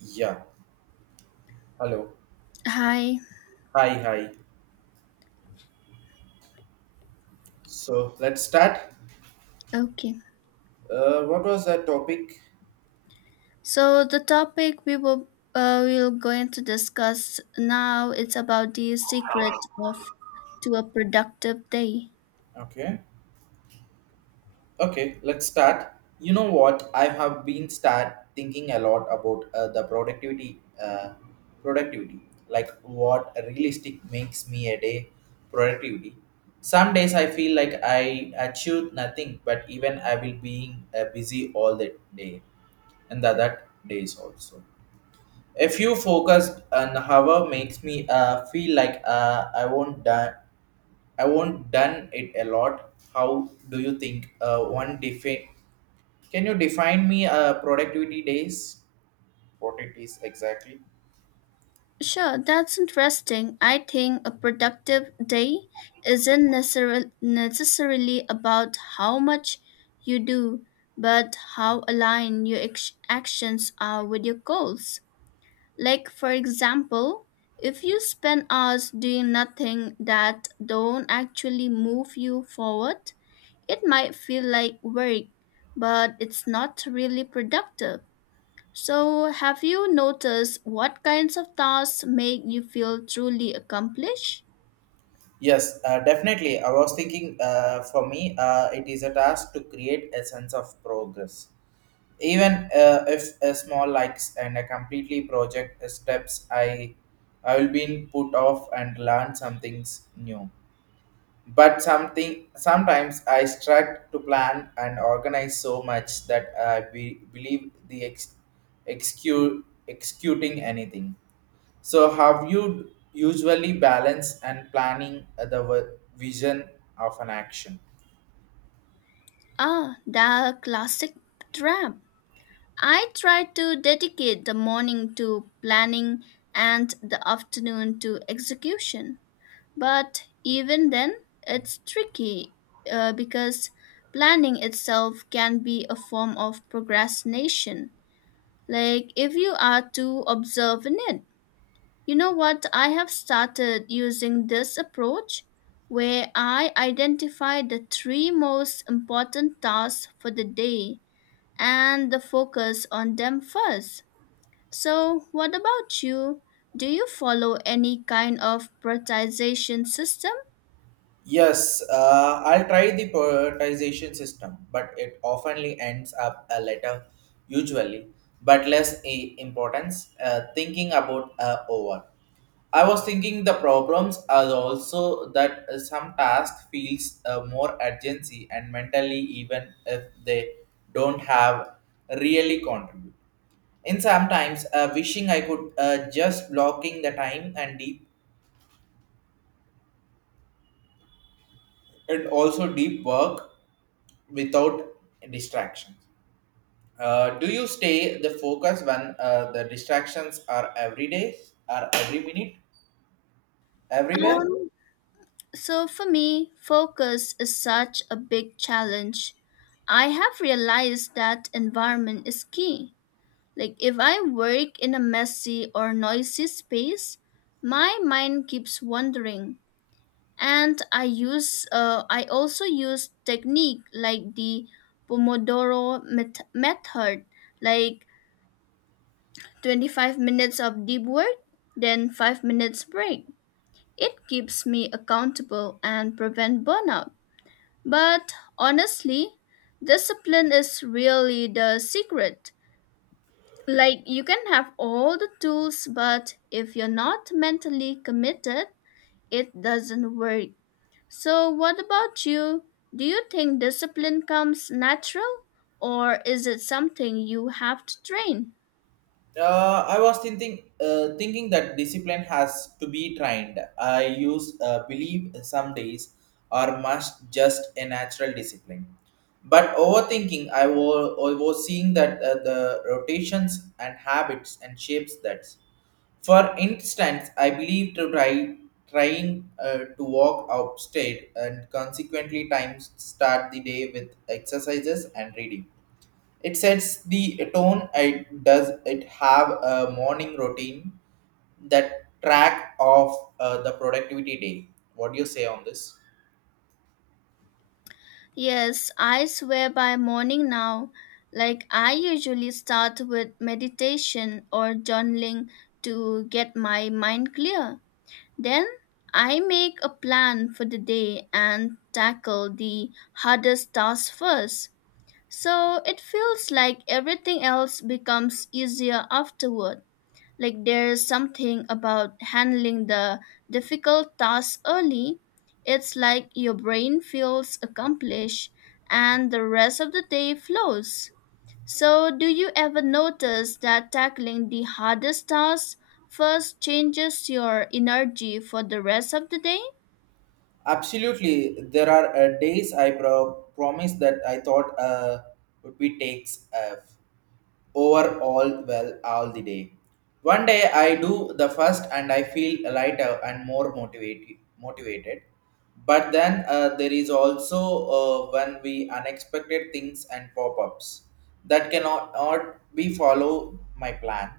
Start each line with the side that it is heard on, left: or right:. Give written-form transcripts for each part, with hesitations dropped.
right: Yeah. Hello.
left: Hi.
right: Hi. Hi. So let's start.
left: Okay.
right: What was the topic?
left: So the topic we will we're going to discuss now it's about the secret of to a productive day.
right: Okay. Okay. Let's start. You know what? I have been start thinking a lot about the productivity. Productivity. Like what realistic makes me a day productivity. Some days I feel like I achieved nothing, but even I will being busy all the day, and the other days also. If you focused on however makes me feel like I won't done it a lot. How do you think one define? Can you define me productivity days? What it is exactly?
left: Sure, that's interesting. I think a productive day isn't necessarily about how much you do, but how aligned your actions are with your goals. Like, for example, if you spend hours doing nothing that don't actually move you forward, it might feel like work, but it's not really productive. So, have you noticed what kinds of tasks make you feel truly accomplished?
right: Yes, definitely. I was thinking for me, it is a task to create a sense of progress. Even if a small likes and a completely project steps, I will be put off and learn some things new. But something sometimes I struggle to plan and organize so much that I believe the executing anything. So how you usually balance and planning the vision of an action?
left: Ah, the classic trap. I try to dedicate the morning to planning and the afternoon to execution. But even then, it's tricky because planning itself can be a form of procrastination. Like, if you are too observant, it. You know what? I have started using this approach where I identify the three most important tasks for the day and the focus on them first. So, what about you? Do you follow any kind of prioritization system?
right: Yes, I'll try the prioritization system, but it oftenly ends up a letter, usually, but less importance. Thinking about over. I was thinking the problems are also that some task feels more urgency and mentally even if they don't have really contribute. In sometimes wishing I could just blocking the time and deep and also deep work without distractions. Do you stay the focus when the distractions are every day, are every minute, everywhere?
left: Um, So for me, focus is such a big challenge. I have realized that environment is key. Like if I work in a messy or noisy space, my mind keeps wandering. And I also use technique like the Pomodoro method, like 25 minutes of deep work, then 5 minutes break. It keeps me accountable and prevent burnout. But honestly, discipline is really the secret. Like, you can have all the tools, but if you're not mentally committed, it doesn't work. So, what about you? Do you think discipline comes natural, or is it something you have to train?
right: I was thinking, thinking that discipline has to be trained. I use believe some days are must just a natural discipline. But overthinking, I was seeing that the rotations and habits and shapes that. For instance, I believe to trying to walk upstate and consequently times start the day with exercises and reading it sets the tone. It does it have a morning routine that track of the productivity day. What do you say on this?
left: Yes, I swear by morning now. Like, I usually start with meditation or journaling to get my mind clear. Then I make a plan for the day and tackle the hardest task first. So it feels like everything else becomes easier afterward. Like there's something about handling the difficult tasks early. It's like your brain feels accomplished and the rest of the day flows. So, do you ever notice that tackling the hardest tasks first changes your energy for the rest of the day?
right: Absolutely, there are days I promise that I thought would be takes. Overall well all the day. One day I do the first and I feel lighter and more motivated. Motivated, but then there is also when we unexpected things and pop-ups that cannot not be follow my plan.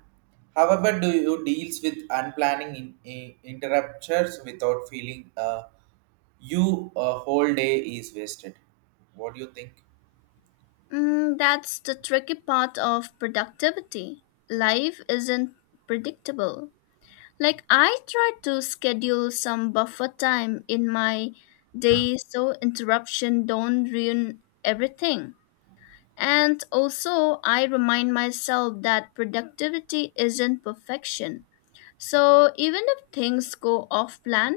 right: However, do you deals with unplanning in, interruptions without feeling you a whole day is wasted? What do you think?
left: Mm, that's the tricky part of productivity. Life isn't predictable. Like I try to schedule some buffer time in my day so interruption don't ruin everything. And also I remind myself that productivity isn't perfection. So even if things go off plan,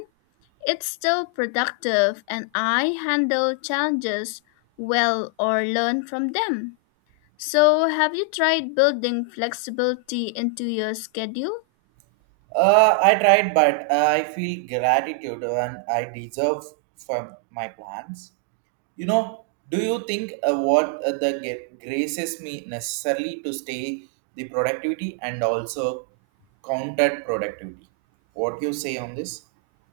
left: it's still productive and I handle challenges well or learn from them. So have you tried building flexibility into your schedule?
right: I tried, but I feel gratitude and I deserve for my plans. You know, do you think what the graces me necessarily to stay the productivity and also counter productivity? What you say on this?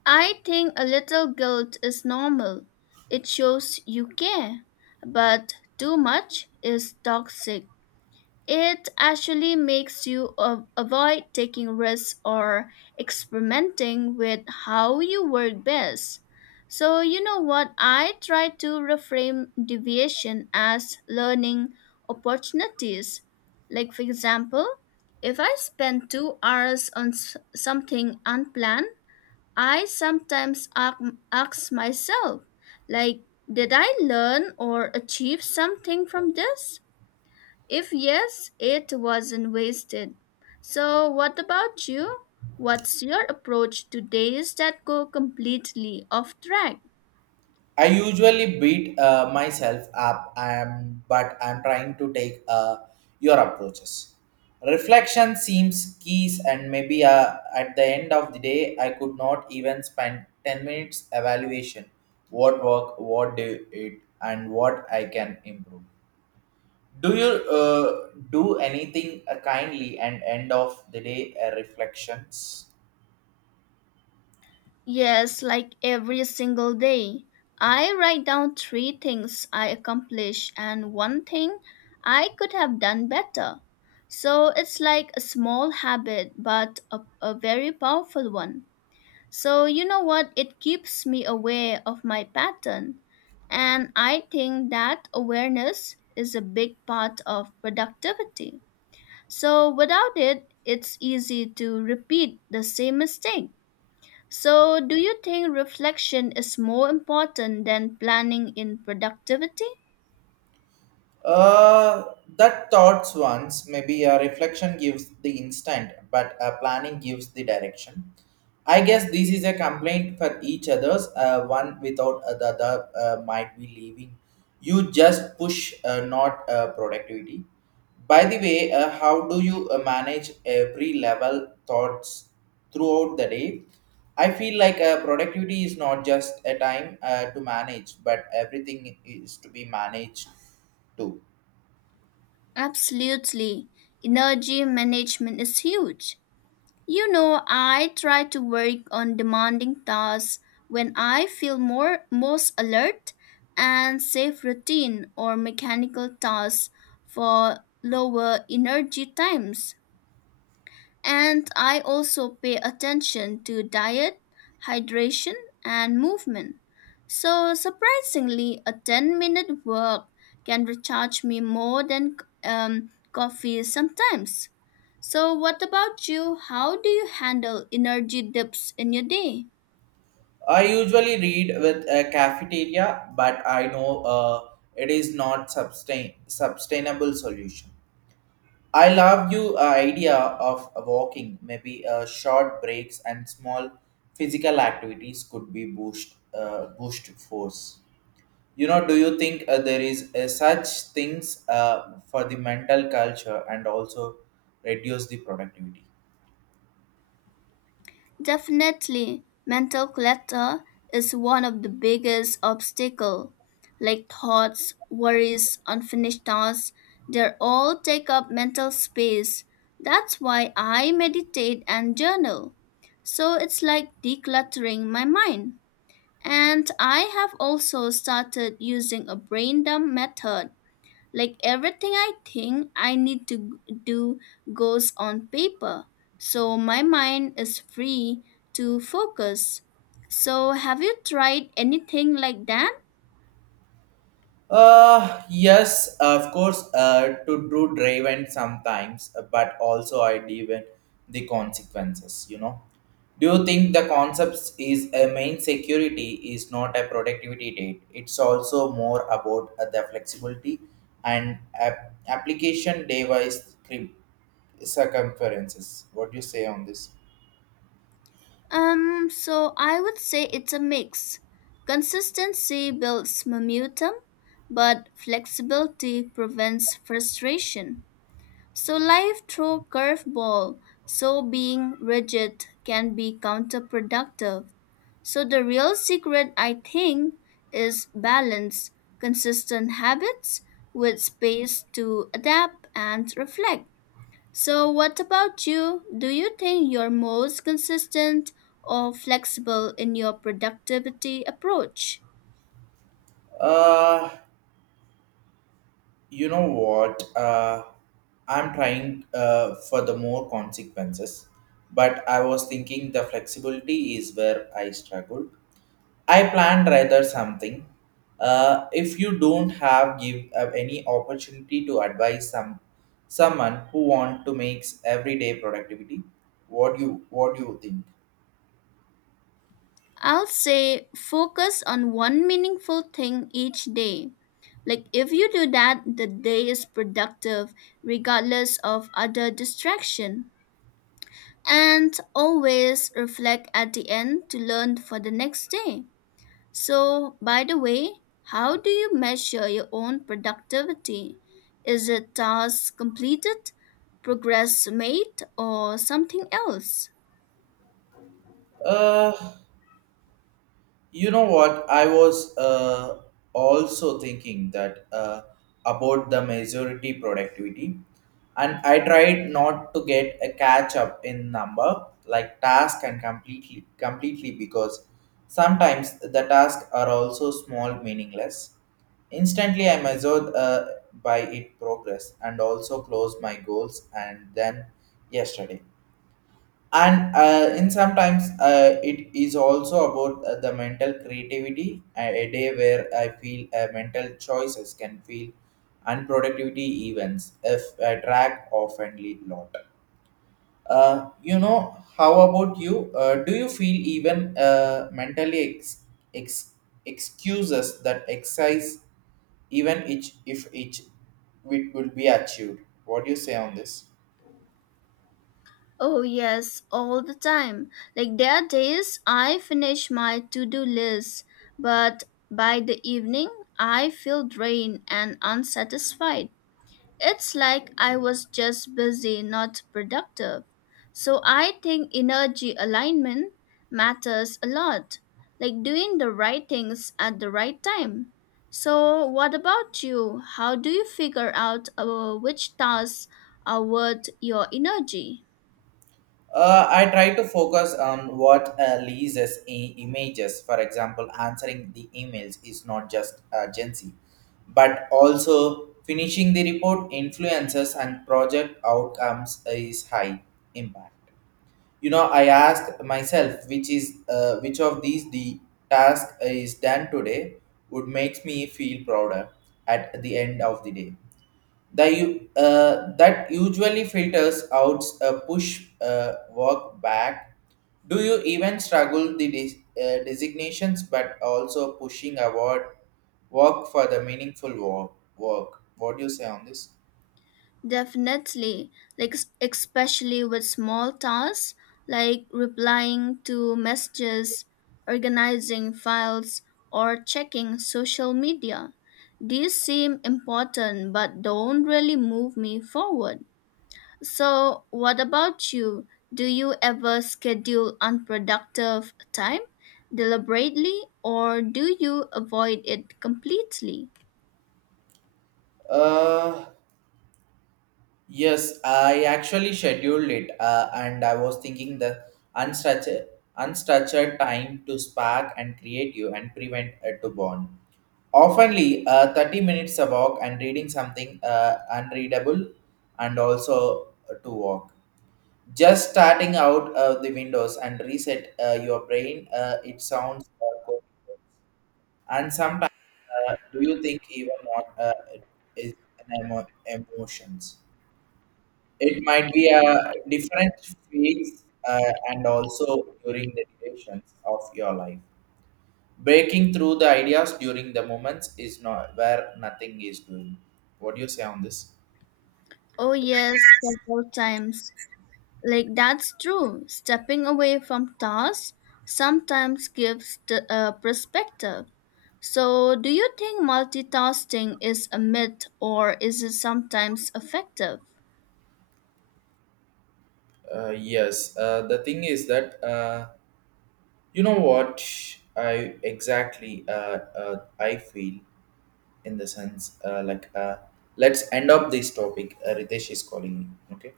left: I think a little guilt is normal. It shows you care. But too much is toxic. It actually makes you avoid taking risks or experimenting with how you work best. So, you know what? I try to reframe deviation as learning opportunities. Like, for example, if I spend 2 hours on something unplanned, I sometimes ask myself, like, did I learn or achieve something from this? If yes, it wasn't wasted. So, what about you? What's your approach to days that go completely off track?
right: I usually beat myself up, I am, but I'm trying to take your approaches. Reflection seems keys, and maybe at the end of the day, I could not even spend 10 minutes evaluation what work, what did it, and what I can improve. Do you do anything kindly and end of the day reflections?
left: Yes, like every single day. I write down three things I accomplished and one thing I could have done better. So it's like a small habit, but a very powerful one. So, you know what? It keeps me aware of my pattern. And I think that awareness is a big part of productivity. So, without it, it's easy to repeat the same mistake. So, do you think reflection is more important than planning in productivity?
right: Uh, that thoughts once maybe a reflection gives the instant, but a planning gives the direction. I guess this is a complaint for each others. One without the other might be leaving. You just push, not productivity. By the way, how do you manage every level thoughts throughout the day? I feel like productivity is not just a time to manage, but everything is to be managed too.
left: Absolutely. Energy management is huge. You know, I try to work on demanding tasks when I feel more most alert and save routine or mechanical tasks for lower energy times. And I also pay attention to diet, hydration, and movement. So, surprisingly, a 10-minute walk can recharge me more than coffee sometimes. So, what about you? How do you handle energy dips in your day?
right: I usually read with a cafeteria, but I know it is not sustainable solution. I love you idea of walking, maybe short breaks and small physical activities could be boost force. You know, do you think there is such things for the mental culture and also reduce the productivity?
left: Definitely, mental clutter is one of the biggest obstacles. Like thoughts, worries, unfinished tasks, they all take up mental space. That's why I meditate and journal. So it's like decluttering my mind. And I have also started using a brain dump method like everything I think I need to do goes on paper, so my mind is free to focus. So, have you tried anything like that?
right: Yes, of course, to do driven sometimes, but also I live in the consequences. Do you think the concepts is a main security is not a productivity date? It's also more about the flexibility and application device circumferences. What do you say on this?
left: So I would say it's a mix. Consistency builds momentum, but flexibility prevents frustration. So life throws curveball, so being rigid can be counterproductive. So the real secret I think is balance, consistent habits with space to adapt and reflect. So what about you? Do you think you're most consistent or flexible in your productivity approach?
right: Uh, you know what? I'm trying for the more consequences, but I was thinking the flexibility is where I struggle. I planned rather something. If you don't have give any opportunity to advise some someone who want to makes everyday productivity, what do you think?
left: I'll say focus on one meaningful thing each day. Like, if you do that, the day is productive regardless of other distraction. And always reflect at the end to learn for the next day. So, by the way, how do you measure your own productivity? Is it task completed, progress made, or something else?
right: uh You know what? I was also thinking that about the majority productivity, and I tried not to get a catch up in number like task and completely because sometimes the tasks are also small meaningless. Instantly, I measured by it progress and also closed my goals and then yesterday and in sometimes it is also about the mental creativity a day where I feel mental choices can feel unproductivity events if I track oftenly lot. You know, how about you? Do you feel even mentally ex- excuses that exercise even each if each it will be achieved? What do you say on this?
left: Oh, yes, all the time. Like, there are days I finish my to do list, but by the evening, I feel drained and unsatisfied. It's like I was just busy, not productive. So, I think energy alignment matters a lot, like doing the right things at the right time. So, what about you? How do you figure out which tasks are worth your energy?
right: I try to focus on what leases images. For example, answering the emails is not just urgency, but also finishing the report influences and project outcomes is high impact. You know, I asked myself which is which of these the task is done today would makes me feel prouder at the end of the day. That usually filters out a push walk back. Do you even struggle the designations but also pushing award work for the meaningful work? What do you say on this?
left: Definitely, like especially with small tasks like replying to messages, organizing files, or checking social media. These seem important but don't really move me forward. So, what about you? Do you ever schedule unproductive time deliberately or do you avoid it completely?
right: Uh, Yes, I actually scheduled it, and I was thinking the unstructured, unstructured time to spark and create you and prevent to bond. Oftenly, 30 minutes a walk and reading something unreadable and also to walk. Just starting out of the windows and reset your brain, it sounds good. And sometimes, do you think even what is an emotions? It might be a different phase and also during the durations of your life. Breaking through the ideas during the moments is not where nothing is doing. What do you say on this?
left: Oh, yes, several times. Like that's true. Stepping away from tasks sometimes gives the perspective. So, do you think multitasking is a myth or is it sometimes effective?
right: Yes, the thing is that you know what, I exactly I feel in the sense like let's end up this topic. Ritesh is calling me. Okay,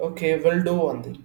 right: okay, we'll do one thing.